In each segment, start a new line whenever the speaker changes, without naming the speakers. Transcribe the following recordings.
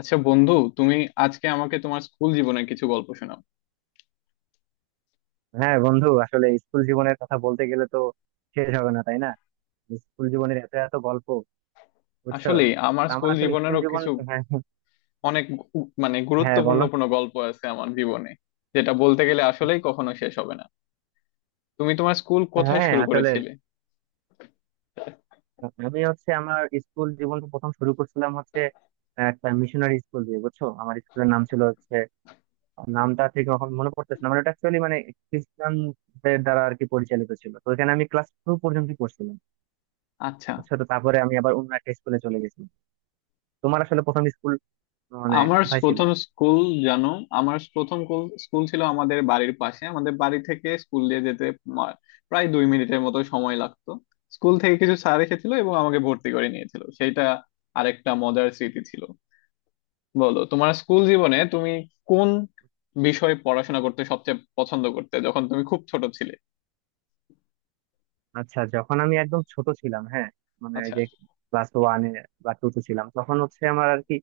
আচ্ছা বন্ধু, তুমি আজকে আমাকে তোমার স্কুল জীবনের কিছু গল্প শোনাও।
হ্যাঁ বন্ধু, আসলে স্কুল জীবনের কথা বলতে গেলে তো শেষ হবে না, তাই না? স্কুল জীবনের এত এত গল্প, বুঝছো।
আসলে আমার
তা আমার
স্কুল
আসলে স্কুল
জীবনেরও
জীবন,
কিছু
হ্যাঁ।
অনেক মানে
হ্যাঁ,
গুরুত্বপূর্ণ
বলো।
কোনো গল্প আছে আমার জীবনে, যেটা বলতে গেলে আসলেই কখনো শেষ হবে না। তুমি তোমার স্কুল কোথায়
হ্যাঁ
শুরু
আসলে,
করেছিলে?
আমি হচ্ছে আমার স্কুল জীবন প্রথম শুরু করছিলাম হচ্ছে একটা মিশনারি স্কুল দিয়ে, বুঝছো। আমার স্কুলের নাম ছিল হচ্ছে, নামটা ঠিক এখন মনে পড়তেছে না। মানে এটা অ্যাকচুয়ালি মানে খ্রিস্টানদের দ্বারা আর কি পরিচালিত ছিল। তো ওখানে আমি ক্লাস টু পর্যন্ত পড়ছিলাম,
আচ্ছা,
বুঝছো। তো তারপরে আমি আবার অন্য একটা স্কুলে চলে গেছি। তোমার আসলে প্রথম স্কুল মানে
আমার
কোথায় ছিল?
প্রথম স্কুল। জানো, আমার প্রথম স্কুল ছিল আমাদের বাড়ির পাশে। আমাদের বাড়ি থেকে স্কুল দিয়ে যেতে মা- প্রায় 2 মিনিটের মতো সময় লাগতো। স্কুল থেকে কিছু স্যার এসেছিল এবং আমাকে ভর্তি করে নিয়েছিল, সেটা আরেকটা মজার স্মৃতি ছিল। বলো, তোমার স্কুল জীবনে তুমি কোন বিষয়ে পড়াশোনা করতে সবচেয়ে পছন্দ করতে যখন তুমি খুব ছোট ছিলে?
আচ্ছা, যখন আমি একদম ছোট ছিলাম, হ্যাঁ, মানে এই
আচ্ছা।
যে ক্লাস ওয়ানে বা টু তে ছিলাম, তখন হচ্ছে আমার আর কি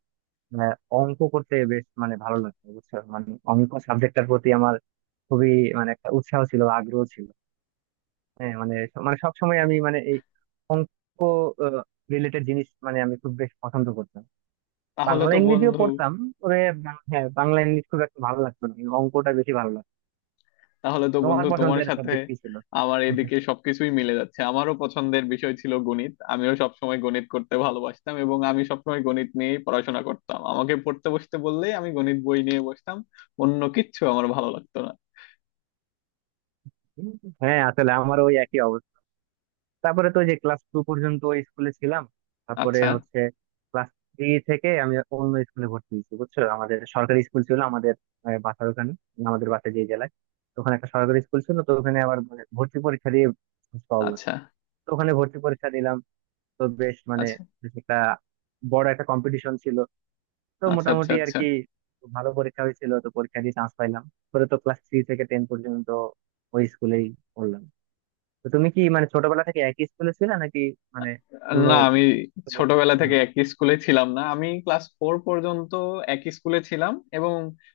আহ, অঙ্ক করতে বেশ মানে ভালো লাগতো, বুঝছো। মানে অঙ্ক সাবজেক্টটার প্রতি আমার খুবই মানে একটা উৎসাহ ছিল, আগ্রহ ছিল। হ্যাঁ মানে, মানে সব সময় আমি মানে এই অঙ্ক রিলেটেড জিনিস মানে আমি খুব বেশ পছন্দ করতাম।
তাহলে
বাংলা
তো
ইংরেজিও
বন্ধু
পড়তাম, তবে হ্যাঁ, বাংলা ইংলিশ খুব একটা ভালো লাগতো না, কিন্তু অঙ্কটা বেশি ভালো লাগতো।
তাহলে তো
তোমার
বন্ধু তোমার
পছন্দের
সাথে
সাবজেক্ট কি ছিল?
আমার এদিকে সবকিছুই মিলে যাচ্ছে। আমারও পছন্দের বিষয় ছিল গণিত, আমিও সবসময় গণিত করতে ভালোবাসতাম এবং আমি সবসময় গণিত নিয়েই পড়াশোনা করতাম। আমাকে পড়তে বসতে বললেই আমি গণিত বই নিয়ে বসতাম, অন্য কিচ্ছু আমার ভালো লাগতো না।
হ্যাঁ আসলে আমার ওই একই অবস্থা। তারপরে তো ওই যে ক্লাস টু পর্যন্ত ওই স্কুলে ছিলাম, তারপরে
আচ্ছা
হচ্ছে ক্লাস থ্রি থেকে আমি অন্য স্কুলে ভর্তি হয়েছি, বুঝছো। আমাদের সরকারি স্কুল ছিল আমাদের বাসার ওখানে, আমাদের বাসায় যে জেলায়। তো ওখানে একটা সরকারি স্কুল ছিল, তো ওখানে আবার মানে ভর্তি পরীক্ষা দিয়ে পাওয়া।
আচ্ছা
তো ওখানে ভর্তি পরীক্ষা দিলাম, তো বেশ মানে
আচ্ছা,
বেশ একটা বড় একটা কম্পিটিশন ছিল। তো
আচ্ছা আচ্ছা
মোটামুটি আর
আচ্ছা।
কি ভালো পরীক্ষা হয়েছিল, তো পরীক্ষা দিয়ে চান্স পাইলাম। পরে তো ক্লাস থ্রি থেকে টেন পর্যন্ত ওই স্কুলেই পড়লাম। তো তুমি কি মানে ছোটবেলা থেকে একই স্কুলে ছিলে, নাকি মানে অন্য
না, আমি
school এ
ছোটবেলা
ছিলে?
থেকে একই স্কুলে ছিলাম না। আমি ক্লাস ফোর পর্যন্ত একই স্কুলে ছিলাম এবং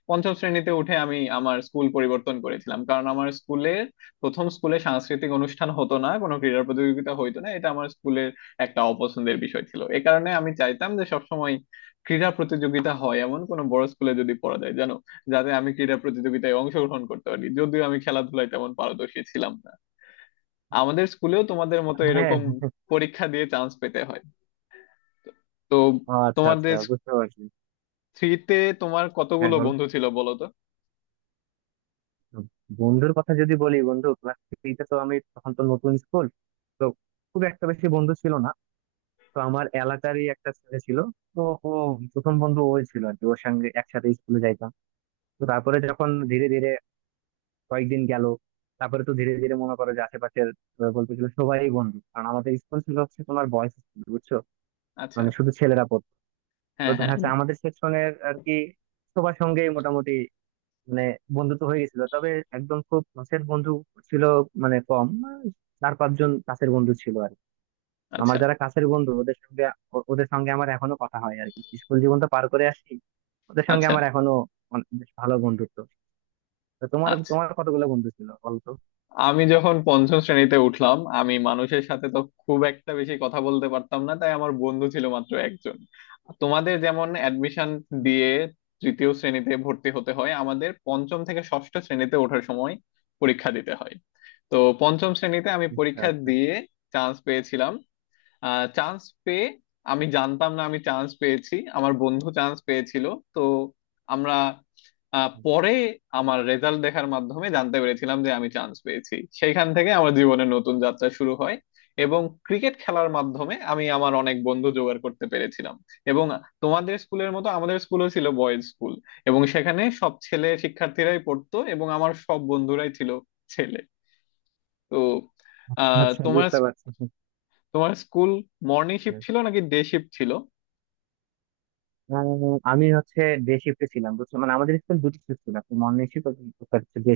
পঞ্চম শ্রেণীতে উঠে আমি আমার স্কুল পরিবর্তন করেছিলাম, কারণ আমার স্কুলের প্রথম স্কুলে সাংস্কৃতিক অনুষ্ঠান হতো না, কোনো ক্রীড়া প্রতিযোগিতা হইতো না। এটা আমার স্কুলের একটা অপছন্দের বিষয় ছিল। এ কারণে আমি চাইতাম যে সবসময় ক্রীড়া প্রতিযোগিতা হয় এমন কোনো বড় স্কুলে যদি পড়া যায়, জানো, যাতে আমি ক্রীড়া প্রতিযোগিতায় অংশগ্রহণ করতে পারি, যদিও আমি খেলাধুলায় তেমন পারদর্শী ছিলাম না। আমাদের স্কুলেও তোমাদের মতো
হ্যাঁ,
এরকম পরীক্ষা দিয়ে চান্স পেতে হয়। তো
ও আচ্ছা আচ্ছা,
তোমাদের
বুঝতে পারছি।
থ্রিতে তোমার
হ্যাঁ
কতগুলো
বলো।
বন্ধু ছিল, বলো তো?
বন্ধুর কথা যদি বলি, বন্ধু ক্লাস থ্রিতে তো আমি তখন তো নতুন স্কুল, তো খুব একটা বেশি বন্ধু ছিল না। তো আমার এলাকারই একটা ছেলে ছিল, তো ও প্রথম বন্ধু ওই ছিল আর কি। ওর সঙ্গে একসাথে স্কুলে যাইতাম। তো তারপরে যখন ধীরে ধীরে কয়েকদিন গেল, তারপরে তো ধীরে ধীরে মনে করো যে আশেপাশের বলতে গেলে সবাই বন্ধু, কারণ আমাদের স্কুল ছিল হচ্ছে তোমার বয়েজ স্কুল, বুঝছো।
আচ্ছা।
মানে শুধু ছেলেরা পড়তো। তো
হ্যাঁ,
দেখা
হ্যাঁ।
যাচ্ছে আমাদের সেকশনের আর কি সবার সঙ্গেই মোটামুটি মানে বন্ধুত্ব হয়ে গেছিল, তবে একদম খুব কাছের বন্ধু ছিল, মানে কম 4-5 জন কাছের বন্ধু ছিল আর কি। আমার
আচ্ছা
যারা কাছের বন্ধু, ওদের সঙ্গে ওদের সঙ্গে আমার এখনো কথা হয় আর কি। স্কুল জীবন তো পার করে আসি, ওদের সঙ্গে
আচ্ছা
আমার এখনো অনেক বেশ ভালো বন্ধুত্ব। তো তোমার
আচ্ছা।
তোমার কতগুলো বন্ধু ছিল বলতো?
আমি যখন পঞ্চম শ্রেণীতে উঠলাম আমি মানুষের সাথে তো খুব একটা বেশি কথা বলতে পারতাম না, তাই আমার বন্ধু ছিল মাত্র একজন। তোমাদের যেমন অ্যাডমিশন দিয়ে তৃতীয় শ্রেণীতে ভর্তি হতে হয়, আমাদের পঞ্চম থেকে ষষ্ঠ শ্রেণীতে ওঠার সময় পরীক্ষা দিতে হয়। তো পঞ্চম শ্রেণীতে আমি
আচ্ছা
পরীক্ষা
আচ্ছা
দিয়ে চান্স পেয়েছিলাম। চান্স পেয়ে আমি জানতাম না আমি চান্স পেয়েছি, আমার বন্ধু চান্স পেয়েছিল। তো আমরা পরে আমার রেজাল্ট দেখার মাধ্যমে জানতে পেরেছিলাম যে আমি চান্স পেয়েছি। সেইখান থেকে আমার জীবনের নতুন যাত্রা শুরু হয় এবং ক্রিকেট খেলার মাধ্যমে আমি আমার অনেক বন্ধু জোগাড় করতে পেরেছিলাম। এবং তোমাদের স্কুলের মতো আমাদের স্কুলও ছিল বয়েজ স্কুল এবং সেখানে সব ছেলে শিক্ষার্থীরাই পড়তো এবং আমার সব বন্ধুরাই ছিল ছেলে। তো
আচ্ছা। আচ্ছা,
তোমার,
বুঝতে পারছি।
তোমার স্কুল মর্নিং শিফট ছিল নাকি ডে শিফট ছিল?
আহ, আমি হচ্ছে ডে শিফটে ছিলাম, বুঝছো। মানে আমাদের স্কুল দুটি শিফট ছিল, একটা মর্নিং শিফট, ডে।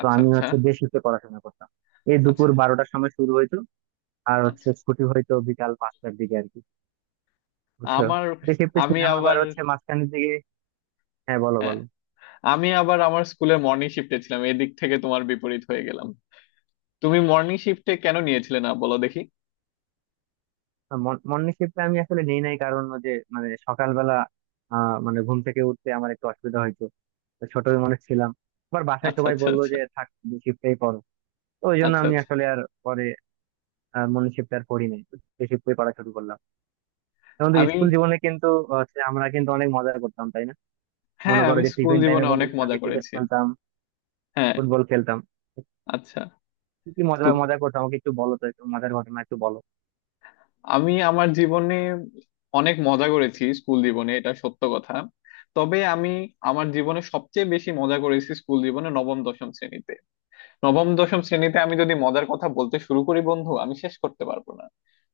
তো
আচ্ছা
আমি
আচ্ছা,
হচ্ছে দেশিতে পড়াশোনা করতাম, এই দুপুর
আচ্ছা
12টার সময় শুরু হইতো আর
আচ্ছা।
হচ্ছে ছুটি হইতো বিকাল 5টার দিকে আর কি, বুঝছো।
আমার
ডে শিফটে
আমি
ছিলাম আবার
আবার
হচ্ছে মাঝখানের দিকে। হ্যাঁ বলো
হ্যাঁ,
বলো।
আমি আবার আমার স্কুলে মর্নিং শিফটে ছিলাম, এদিক থেকে তোমার বিপরীত হয়ে গেলাম। তুমি মর্নিং শিফটে কেন নিয়েছিলে না, বলো দেখি?
তো মর্নিং শিফটে আমি আসলে নেই নাই, কারণ ওই যে মানে সকালবেলা মানে ঘুম থেকে উঠতে আমার একটু অসুবিধা হইতো। তো ছোট মানুষ ছিলাম, আবার বাসায়
আচ্ছা
সবাই
আচ্ছা
বললো
আচ্ছা,
যে থাক, শিফটেই পড়ো। তো ওই জন্য
আচ্ছা
আমি
আচ্ছা।
আসলে আর পরে মর্নিং শিফটে আর পড়ি নাই, ডে শিফটে পড়া শুরু করলাম। এখন তো
আমি।
স্কুল জীবনে কিন্তু হচ্ছে আমরা কিন্তু অনেক মজা করতাম, তাই না?
হ্যাঁ,
মনে করো
আমি
যে
স্কুল
টিফিন
জীবনে
টাইমে
অনেক
বন্ধুদের
মজা
সঙ্গে ক্রিকেট
করেছি।
খেলতাম,
হ্যাঁ।
ফুটবল খেলতাম।
আচ্ছা।
কি কি
তো
মজা মজা করতাম আমাকে একটু বলো তো, একটু মজার ঘটনা একটু বলো।
আমি আমার জীবনে অনেক মজা করেছি, স্কুল জীবনে, এটা সত্য কথা। তবে আমি আমার জীবনে সবচেয়ে বেশি মজা করেছি স্কুল জীবনে নবম দশম শ্রেণীতে। নবম দশম শ্রেণীতে আমি যদি মজার কথা বলতে শুরু করি বন্ধু, আমি শেষ করতে পারবো না।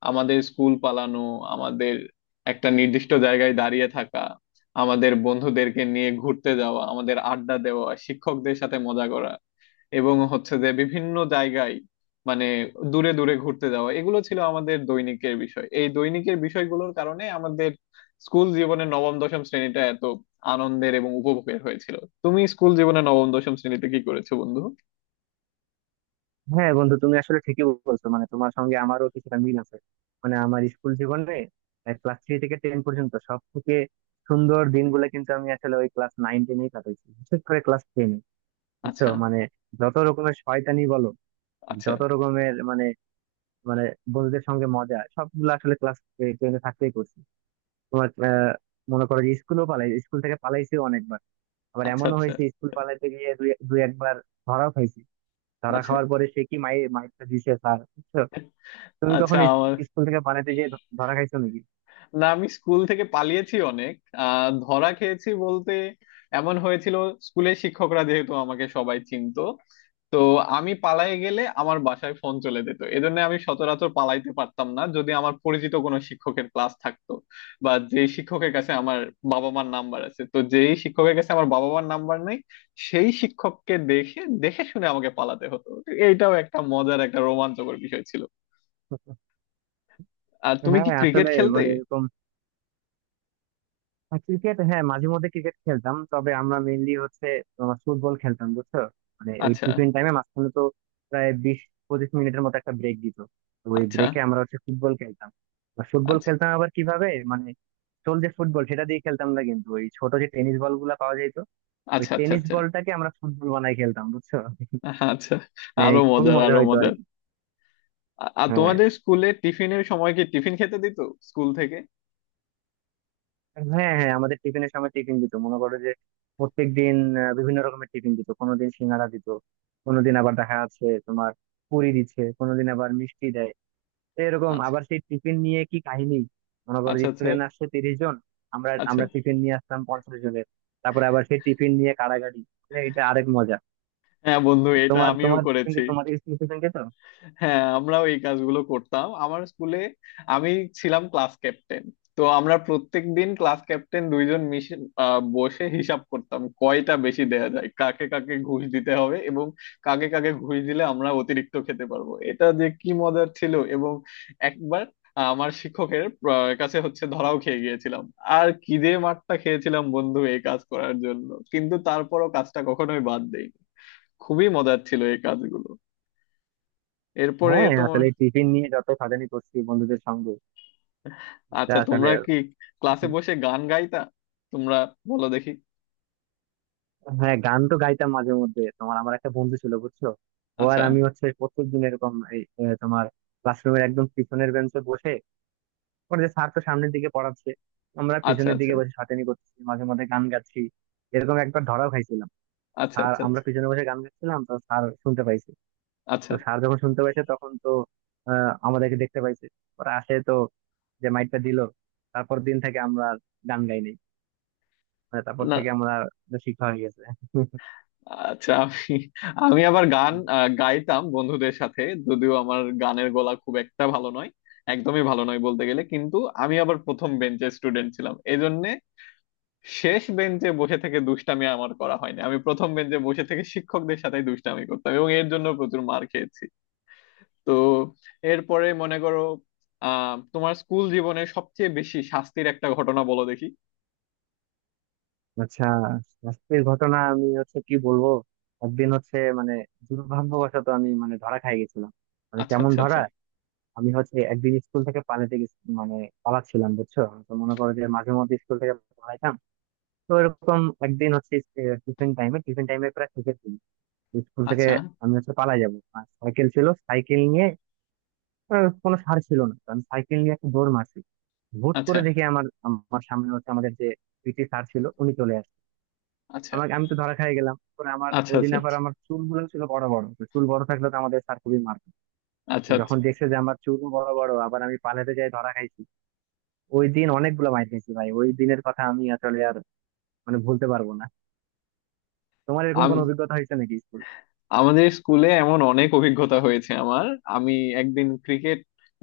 আমাদের স্কুল পালানো, আমাদের একটা নির্দিষ্ট জায়গায় দাঁড়িয়ে থাকা, আমাদের বন্ধুদেরকে নিয়ে ঘুরতে যাওয়া, আমাদের আড্ডা দেওয়া, শিক্ষকদের সাথে মজা করা এবং হচ্ছে যে বিভিন্ন জায়গায়, মানে দূরে দূরে ঘুরতে যাওয়া, এগুলো ছিল আমাদের দৈনিকের বিষয়। এই দৈনিকের বিষয়গুলোর কারণে আমাদের স্কুল জীবনে নবম দশম শ্রেণীটা এত আনন্দের এবং উপভোগের হয়েছিল। তুমি স্কুল জীবনে নবম দশম শ্রেণীতে কি করেছো বন্ধু?
হ্যাঁ বন্ধু, তুমি আসলে ঠিকই বলছো। মানে তোমার সঙ্গে আমারও কিছুটা মিল আছে। মানে আমার স্কুল জীবনে ক্লাস থ্রি থেকে টেন পর্যন্ত সব থেকে সুন্দর দিনগুলো কিন্তু আমি আসলে ওই ক্লাস নাইন টেনেই কাটাইছি, বিশেষ করে ক্লাস টেনে, বুঝছো।
আচ্ছা
মানে যত রকমের শয়তানি বলো আর
আচ্ছা
যত রকমের মানে, মানে বন্ধুদের সঙ্গে মজা সবগুলো আসলে ক্লাস টেনে থাকতেই করছি। তোমার মনে করো যে স্কুলও পালাই, স্কুল থেকে পালাইছি অনেক। আবার
আচ্ছা,
এমনও
আচ্ছা
হয়েছে স্কুল পালাতে গিয়ে দুই দুই একবার ধরা খাইছি। ধরা
আচ্ছা
খাওয়ার পরে সে কি মাইরটা দিছে স্যার, বুঝছো। তুমি
আচ্ছা।
কখন
আমার।
স্কুল থেকে পালাতে গিয়ে ধরা খাইছো নাকি?
না, আমি স্কুল থেকে পালিয়েছি অনেক। ধরা খেয়েছি বলতে এমন হয়েছিল, স্কুলের শিক্ষকরা যেহেতু আমাকে সবাই চিনতো, তো আমি পালাই গেলে আমার বাসায় ফোন চলে যেত, এজন্য আমি সচরাচর পালাইতে পারতাম না যদি আমার পরিচিত কোনো শিক্ষকের ক্লাস থাকতো। বা যেই শিক্ষকের কাছে আমার বাবা মার নাম্বার আছে, তো যেই শিক্ষকের কাছে আমার বাবা মার নাম্বার নেই সেই শিক্ষককে দেখে দেখে শুনে আমাকে পালাতে হতো। এইটাও একটা মজার একটা রোমাঞ্চকর বিষয় ছিল। আর তুমি
হ্যাঁ
কি ক্রিকেট
আসলে
খেলতে?
মানে এরকম ক্রিকেট, হ্যাঁ, মাঝে মধ্যে ক্রিকেট খেলতাম, তবে আমরা মেইনলি হচ্ছে তোমার ফুটবল খেলতাম, বুঝছো। মানে ওই
আচ্ছা
টিফিন টাইমে মাঝখানে তো প্রায় 20-25 মিনিটের মতো একটা ব্রেক দিত। তো ওই
আচ্ছা
ব্রেকে আমরা হচ্ছে ফুটবল খেলতাম। ফুটবল
আচ্ছা,
খেলতাম আবার কিভাবে মানে সোল যে ফুটবল সেটা দিয়ে খেলতাম না, কিন্তু ওই ছোট যে টেনিস বল গুলা পাওয়া যেত, ওই
আচ্ছা আচ্ছা
টেনিস
আচ্ছা।
বলটাকে আমরা ফুটবল বানাই খেলতাম, বুঝছো।
আহা, আচ্ছা।
মানে
আরো
খুবই
মজার,
মজা
আরো
হইতো আর
মজার।
কি।
আর
হ্যাঁ
তোমাদের স্কুলে টিফিনের সময় কি টিফিন খেতে দিত স্কুল থেকে?
হ্যাঁ, হ্যাঁ আমাদের টিফিনের সময় টিফিন দিত, মনে করো যে প্রত্যেক দিন বিভিন্ন রকমের টিফিন দিত। কোনোদিন সিঙ্গাড়া দিত, কোনোদিন আবার দেখা যাচ্ছে তোমার পুরি দিচ্ছে, কোনোদিন আবার মিষ্টি দেয়। তো এরকম
আচ্ছা
আবার সেই টিফিন নিয়ে কি কাহিনী। মনে করো
আচ্ছা আচ্ছা
স্টুডেন্ট আসছে 30 জন, আমরা
আচ্ছা।
আমরা টিফিন নিয়ে আসতাম 50 জনের, তারপরে আবার সেই টিফিন নিয়ে কাড়াকাড়ি। মানে এটা আরেক মজা।
হ্যাঁ বন্ধু,
তো
এটা
তোমার
আমিও
তোমার টিফিন,
করেছি।
তোমার স্কুল টিফিন দিত?
হ্যাঁ, আমরাও এই কাজগুলো করতাম আমার স্কুলে। আমি ছিলাম ক্লাস ক্যাপ্টেন। তো আমরা প্রত্যেক দিন ক্লাস ক্যাপ্টেন 2 জন মিশে বসে হিসাব করতাম কয়টা বেশি দেয়া যায়, কাকে কাকে ঘুষ দিতে হবে এবং কাকে কাকে ঘুষ দিলে আমরা অতিরিক্ত খেতে পারবো, এটা যে কি মজার ছিল। এবং একবার আমার শিক্ষকের কাছে হচ্ছে ধরাও খেয়ে গিয়েছিলাম, আর কি যে মারটা খেয়েছিলাম বন্ধু এই কাজ করার জন্য, কিন্তু তারপরও কাজটা কখনোই বাদ দেইনি। খুবই মজার ছিল এই কাজগুলো। এরপরে
হ্যাঁ
তোমার।
আসলে টিফিন নিয়ে যত সাজানি করছি বন্ধুদের সঙ্গে, এটা
আচ্ছা,
আসলে।
তোমরা কি ক্লাসে বসে গান গাইতা তোমরা, বলো দেখি?
হ্যাঁ গান তো গাইতাম মাঝে মধ্যে। তোমার আমার একটা বন্ধু ছিল, বুঝছো। ও আর
আচ্ছা
আমি হচ্ছে প্রত্যেকদিন এরকম এই তোমার ক্লাসরুমের একদম পিছনের বেঞ্চে বসে, ওর যে স্যার তো সামনের দিকে পড়াচ্ছে, আমরা
আচ্ছা
পিছনের
আচ্ছা,
দিকে বসে সাতেনি করছি, মাঝে মধ্যে গান গাচ্ছি। এরকম একবার ধরাও খাইছিলাম।
আচ্ছা
স্যার,
আচ্ছা
আমরা
আচ্ছা
পিছনে বসে গান গাচ্ছিলাম, তো স্যার শুনতে পাইছে। তো
আচ্ছা।
স্যার যখন শুনতে পাইছে তখন তো আমাদেরকে দেখতে পাইছে। ওরা আসে, তো যে মাইকটা দিল, তারপর দিন থেকে আমরা আর গান গাইনি। মানে তারপর
না।
থেকে আমরা শিক্ষা হয়ে গেছে।
আচ্ছা, আমি আমি আবার গান
হুম।
গাইতাম বন্ধুদের সাথে, যদিও আমার গানের গলা খুব একটা ভালো নয়, একদমই ভালো নয় বলতে গেলে। কিন্তু আমি আবার প্রথম বেঞ্চের স্টুডেন্ট ছিলাম, এজন্যে শেষ বেঞ্চে বসে থেকে দুষ্টামি আমার করা হয়নি। আমি প্রথম বেঞ্চে বসে থেকে শিক্ষকদের সাথে দুষ্টামি করতাম এবং এর জন্য প্রচুর মার খেয়েছি। তো এরপরে মনে করো তোমার স্কুল জীবনে সবচেয়ে বেশি শাস্তির একটা ঘটনা বলো দেখি।
আচ্ছা, শাস্তির ঘটনা আমি হচ্ছে কি বলবো। একদিন হচ্ছে মানে দুর্ভাগ্যবশত আমি মানে ধরা খাই গেছিলাম। মানে
আচ্ছা
কেমন
আচ্ছা আচ্ছা
ধরা, আমি হচ্ছে একদিন স্কুল থেকে মানে পালাচ্ছিলাম, বুঝছো। তো মনে করো যে মাঝে মধ্যে স্কুল থেকে পালাইতাম। তো এরকম একদিন হচ্ছে টিফিন টাইমে, টিফিন টাইমে প্রায় শিখেছি স্কুল থেকে।
আচ্ছা,
আমি হচ্ছে পালাই যাবো, আর সাইকেল ছিল, সাইকেল নিয়ে কোনো সার ছিল না, তো আমি সাইকেল নিয়ে একটা দৌড় মারছি। হুট
আচ্ছা
করে দেখি আমার আমার সামনে হচ্ছে আমাদের যে পিটি স্যার ছিল উনি চলে আসে।
আচ্ছা
আমাকে আমি তো ধরা খেয়ে গেলাম। পরে আমার
আচ্ছা
ওই দিন
আচ্ছা
আবার আমার চুলগুলো ছিল বড় বড়, তো চুল বড় থাকলে তো আমাদের স্যার খুবই মারতো। তো
আচ্ছা আচ্ছা।
যখন দেখছে যে আমার চুল বড় বড় আবার আমি পালাতে যাই, ধরা খাইছি। ওই দিন অনেকগুলো মাইর খেয়েছি ভাই, ওই দিনের কথা আমি আসলে আর মানে ভুলতে পারবো না। তোমার এরকম কোনো
আম-
অভিজ্ঞতা হয়েছে নাকি স্কুল?
আমাদের স্কুলে এমন অনেক অভিজ্ঞতা হয়েছে আমার। আমি একদিন ক্রিকেট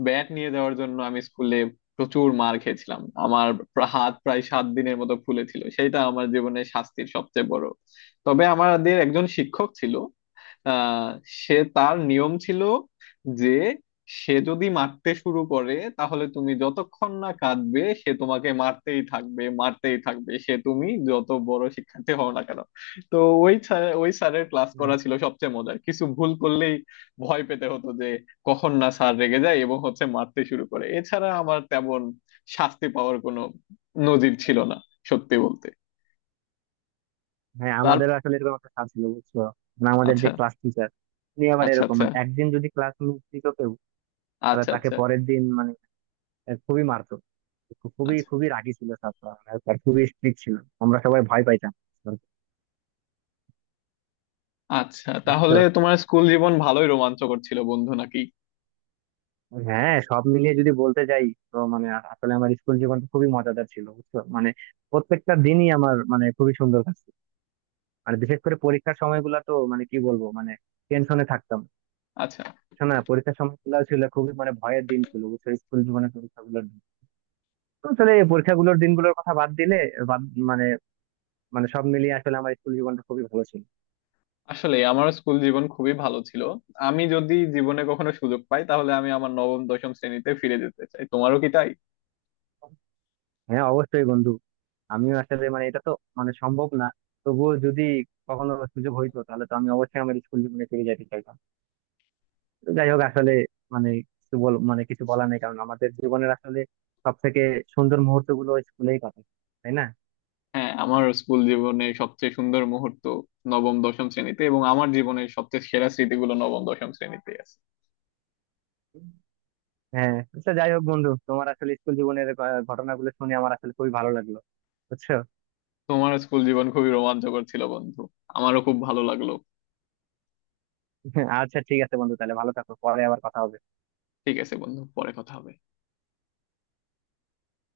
ব্যাট নিয়ে যাওয়ার জন্য আমি স্কুলে প্রচুর মার খেয়েছিলাম। আমার হাত প্রায় 7 দিনের মতো ফুলেছিল, সেটা আমার জীবনের শাস্তির সবচেয়ে বড়। তবে আমাদের একজন শিক্ষক ছিল, আহ সে, তার নিয়ম ছিল যে সে যদি মারতে শুরু করে তাহলে তুমি যতক্ষণ না কাঁদবে সে তোমাকে মারতেই থাকবে, মারতেই থাকবে সে, তুমি যত বড় শিক্ষার্থী হও না কেন। তো ওই স্যারের ক্লাস করা ছিল সবচেয়ে মজার। কিছু ভুল করলেই ভয় পেতে হতো যে কখন না স্যার রেগে যায় এবং হচ্ছে মারতে শুরু করে। এছাড়া আমার তেমন শাস্তি পাওয়ার কোনো নজির ছিল না, সত্যি বলতে।
হ্যাঁ
তার।
আমাদের আসলে এরকম একটা স্যার ছিল, বুঝছো। মানে আমাদের যে
আচ্ছা
ক্লাস টিচার, উনি আবার
আচ্ছা
এরকম
আচ্ছা,
মানে একদিন যদি ক্লাস মিস দিত কেউ তাহলে
আচ্ছা
তাকে
আচ্ছা
পরের দিন মানে খুবই মারতো। খুবই
আচ্ছা
খুবই রাগী ছিল স্যারটা, আর আর খুবই স্ট্রিক্ট ছিল। আমরা সবাই ভয় পাইতাম,
আচ্ছা।
বুঝছো।
তাহলে তোমার স্কুল জীবন ভালোই রোমাঞ্চকর ছিল বন্ধু, নাকি?
হ্যাঁ সব মিলিয়ে যদি বলতে যাই তো মানে আসলে আমার স্কুল জীবনটা খুবই মজাদার ছিল, বুঝছো। মানে প্রত্যেকটা দিনই আমার মানে খুবই সুন্দর কাটছে। মানে বিশেষ করে পরীক্ষার সময়গুলো তো মানে কি বলবো মানে, টেনশনে থাকতাম।
আচ্ছা।
শোনা, পরীক্ষার সময়গুলো ছিল খুবই মানে ভয়ের দিন ছিল, বুঝছো। স্কুল জীবনের পরীক্ষাগুলোর দিন, তো আসলে এই পরীক্ষাগুলোর দিনগুলোর কথা বাদ দিলে, বাদ মানে, মানে সব মিলিয়ে আসলে আমার স্কুল জীবনটা খুবই ভালো ছিল।
আসলে আমার স্কুল জীবন খুবই ভালো ছিল। আমি যদি জীবনে কখনো সুযোগ পাই তাহলে আমি আমার নবম দশম শ্রেণীতে ফিরে যেতে চাই। তোমারও কি তাই?
হ্যাঁ অবশ্যই বন্ধু, আমিও আসলে মানে এটা তো মানে সম্ভব না, তবুও যদি কখনো সুযোগ হইতো তাহলে তো আমি অবশ্যই আমার স্কুল জীবনে ফিরে যেতে চাইতাম। তো যাই হোক আসলে মানে কিছু বল মানে কিছু বলার নেই, কারণ আমাদের জীবনের আসলে সব থেকে সুন্দর মুহূর্ত গুলো স্কুলেই কাটে, তাই না?
হ্যাঁ, আমার স্কুল জীবনে সবচেয়ে সুন্দর মুহূর্ত নবম দশম শ্রেণীতে এবং আমার জীবনের সবচেয়ে সেরা স্মৃতিগুলো নবম দশম শ্রেণীতে আছে।
হ্যাঁ, আচ্ছা যাই হোক বন্ধু, তোমার আসলে স্কুল জীবনের ঘটনাগুলো শুনে আমার আসলে খুবই ভালো লাগলো, বুঝছো।
তোমার স্কুল জীবন খুবই রোমাঞ্চকর ছিল বন্ধু, আমারও খুব ভালো লাগলো।
আচ্ছা ঠিক আছে বন্ধু, তাহলে ভালো থাকো, পরে আবার কথা হবে।
ঠিক আছে বন্ধু, পরে কথা হবে।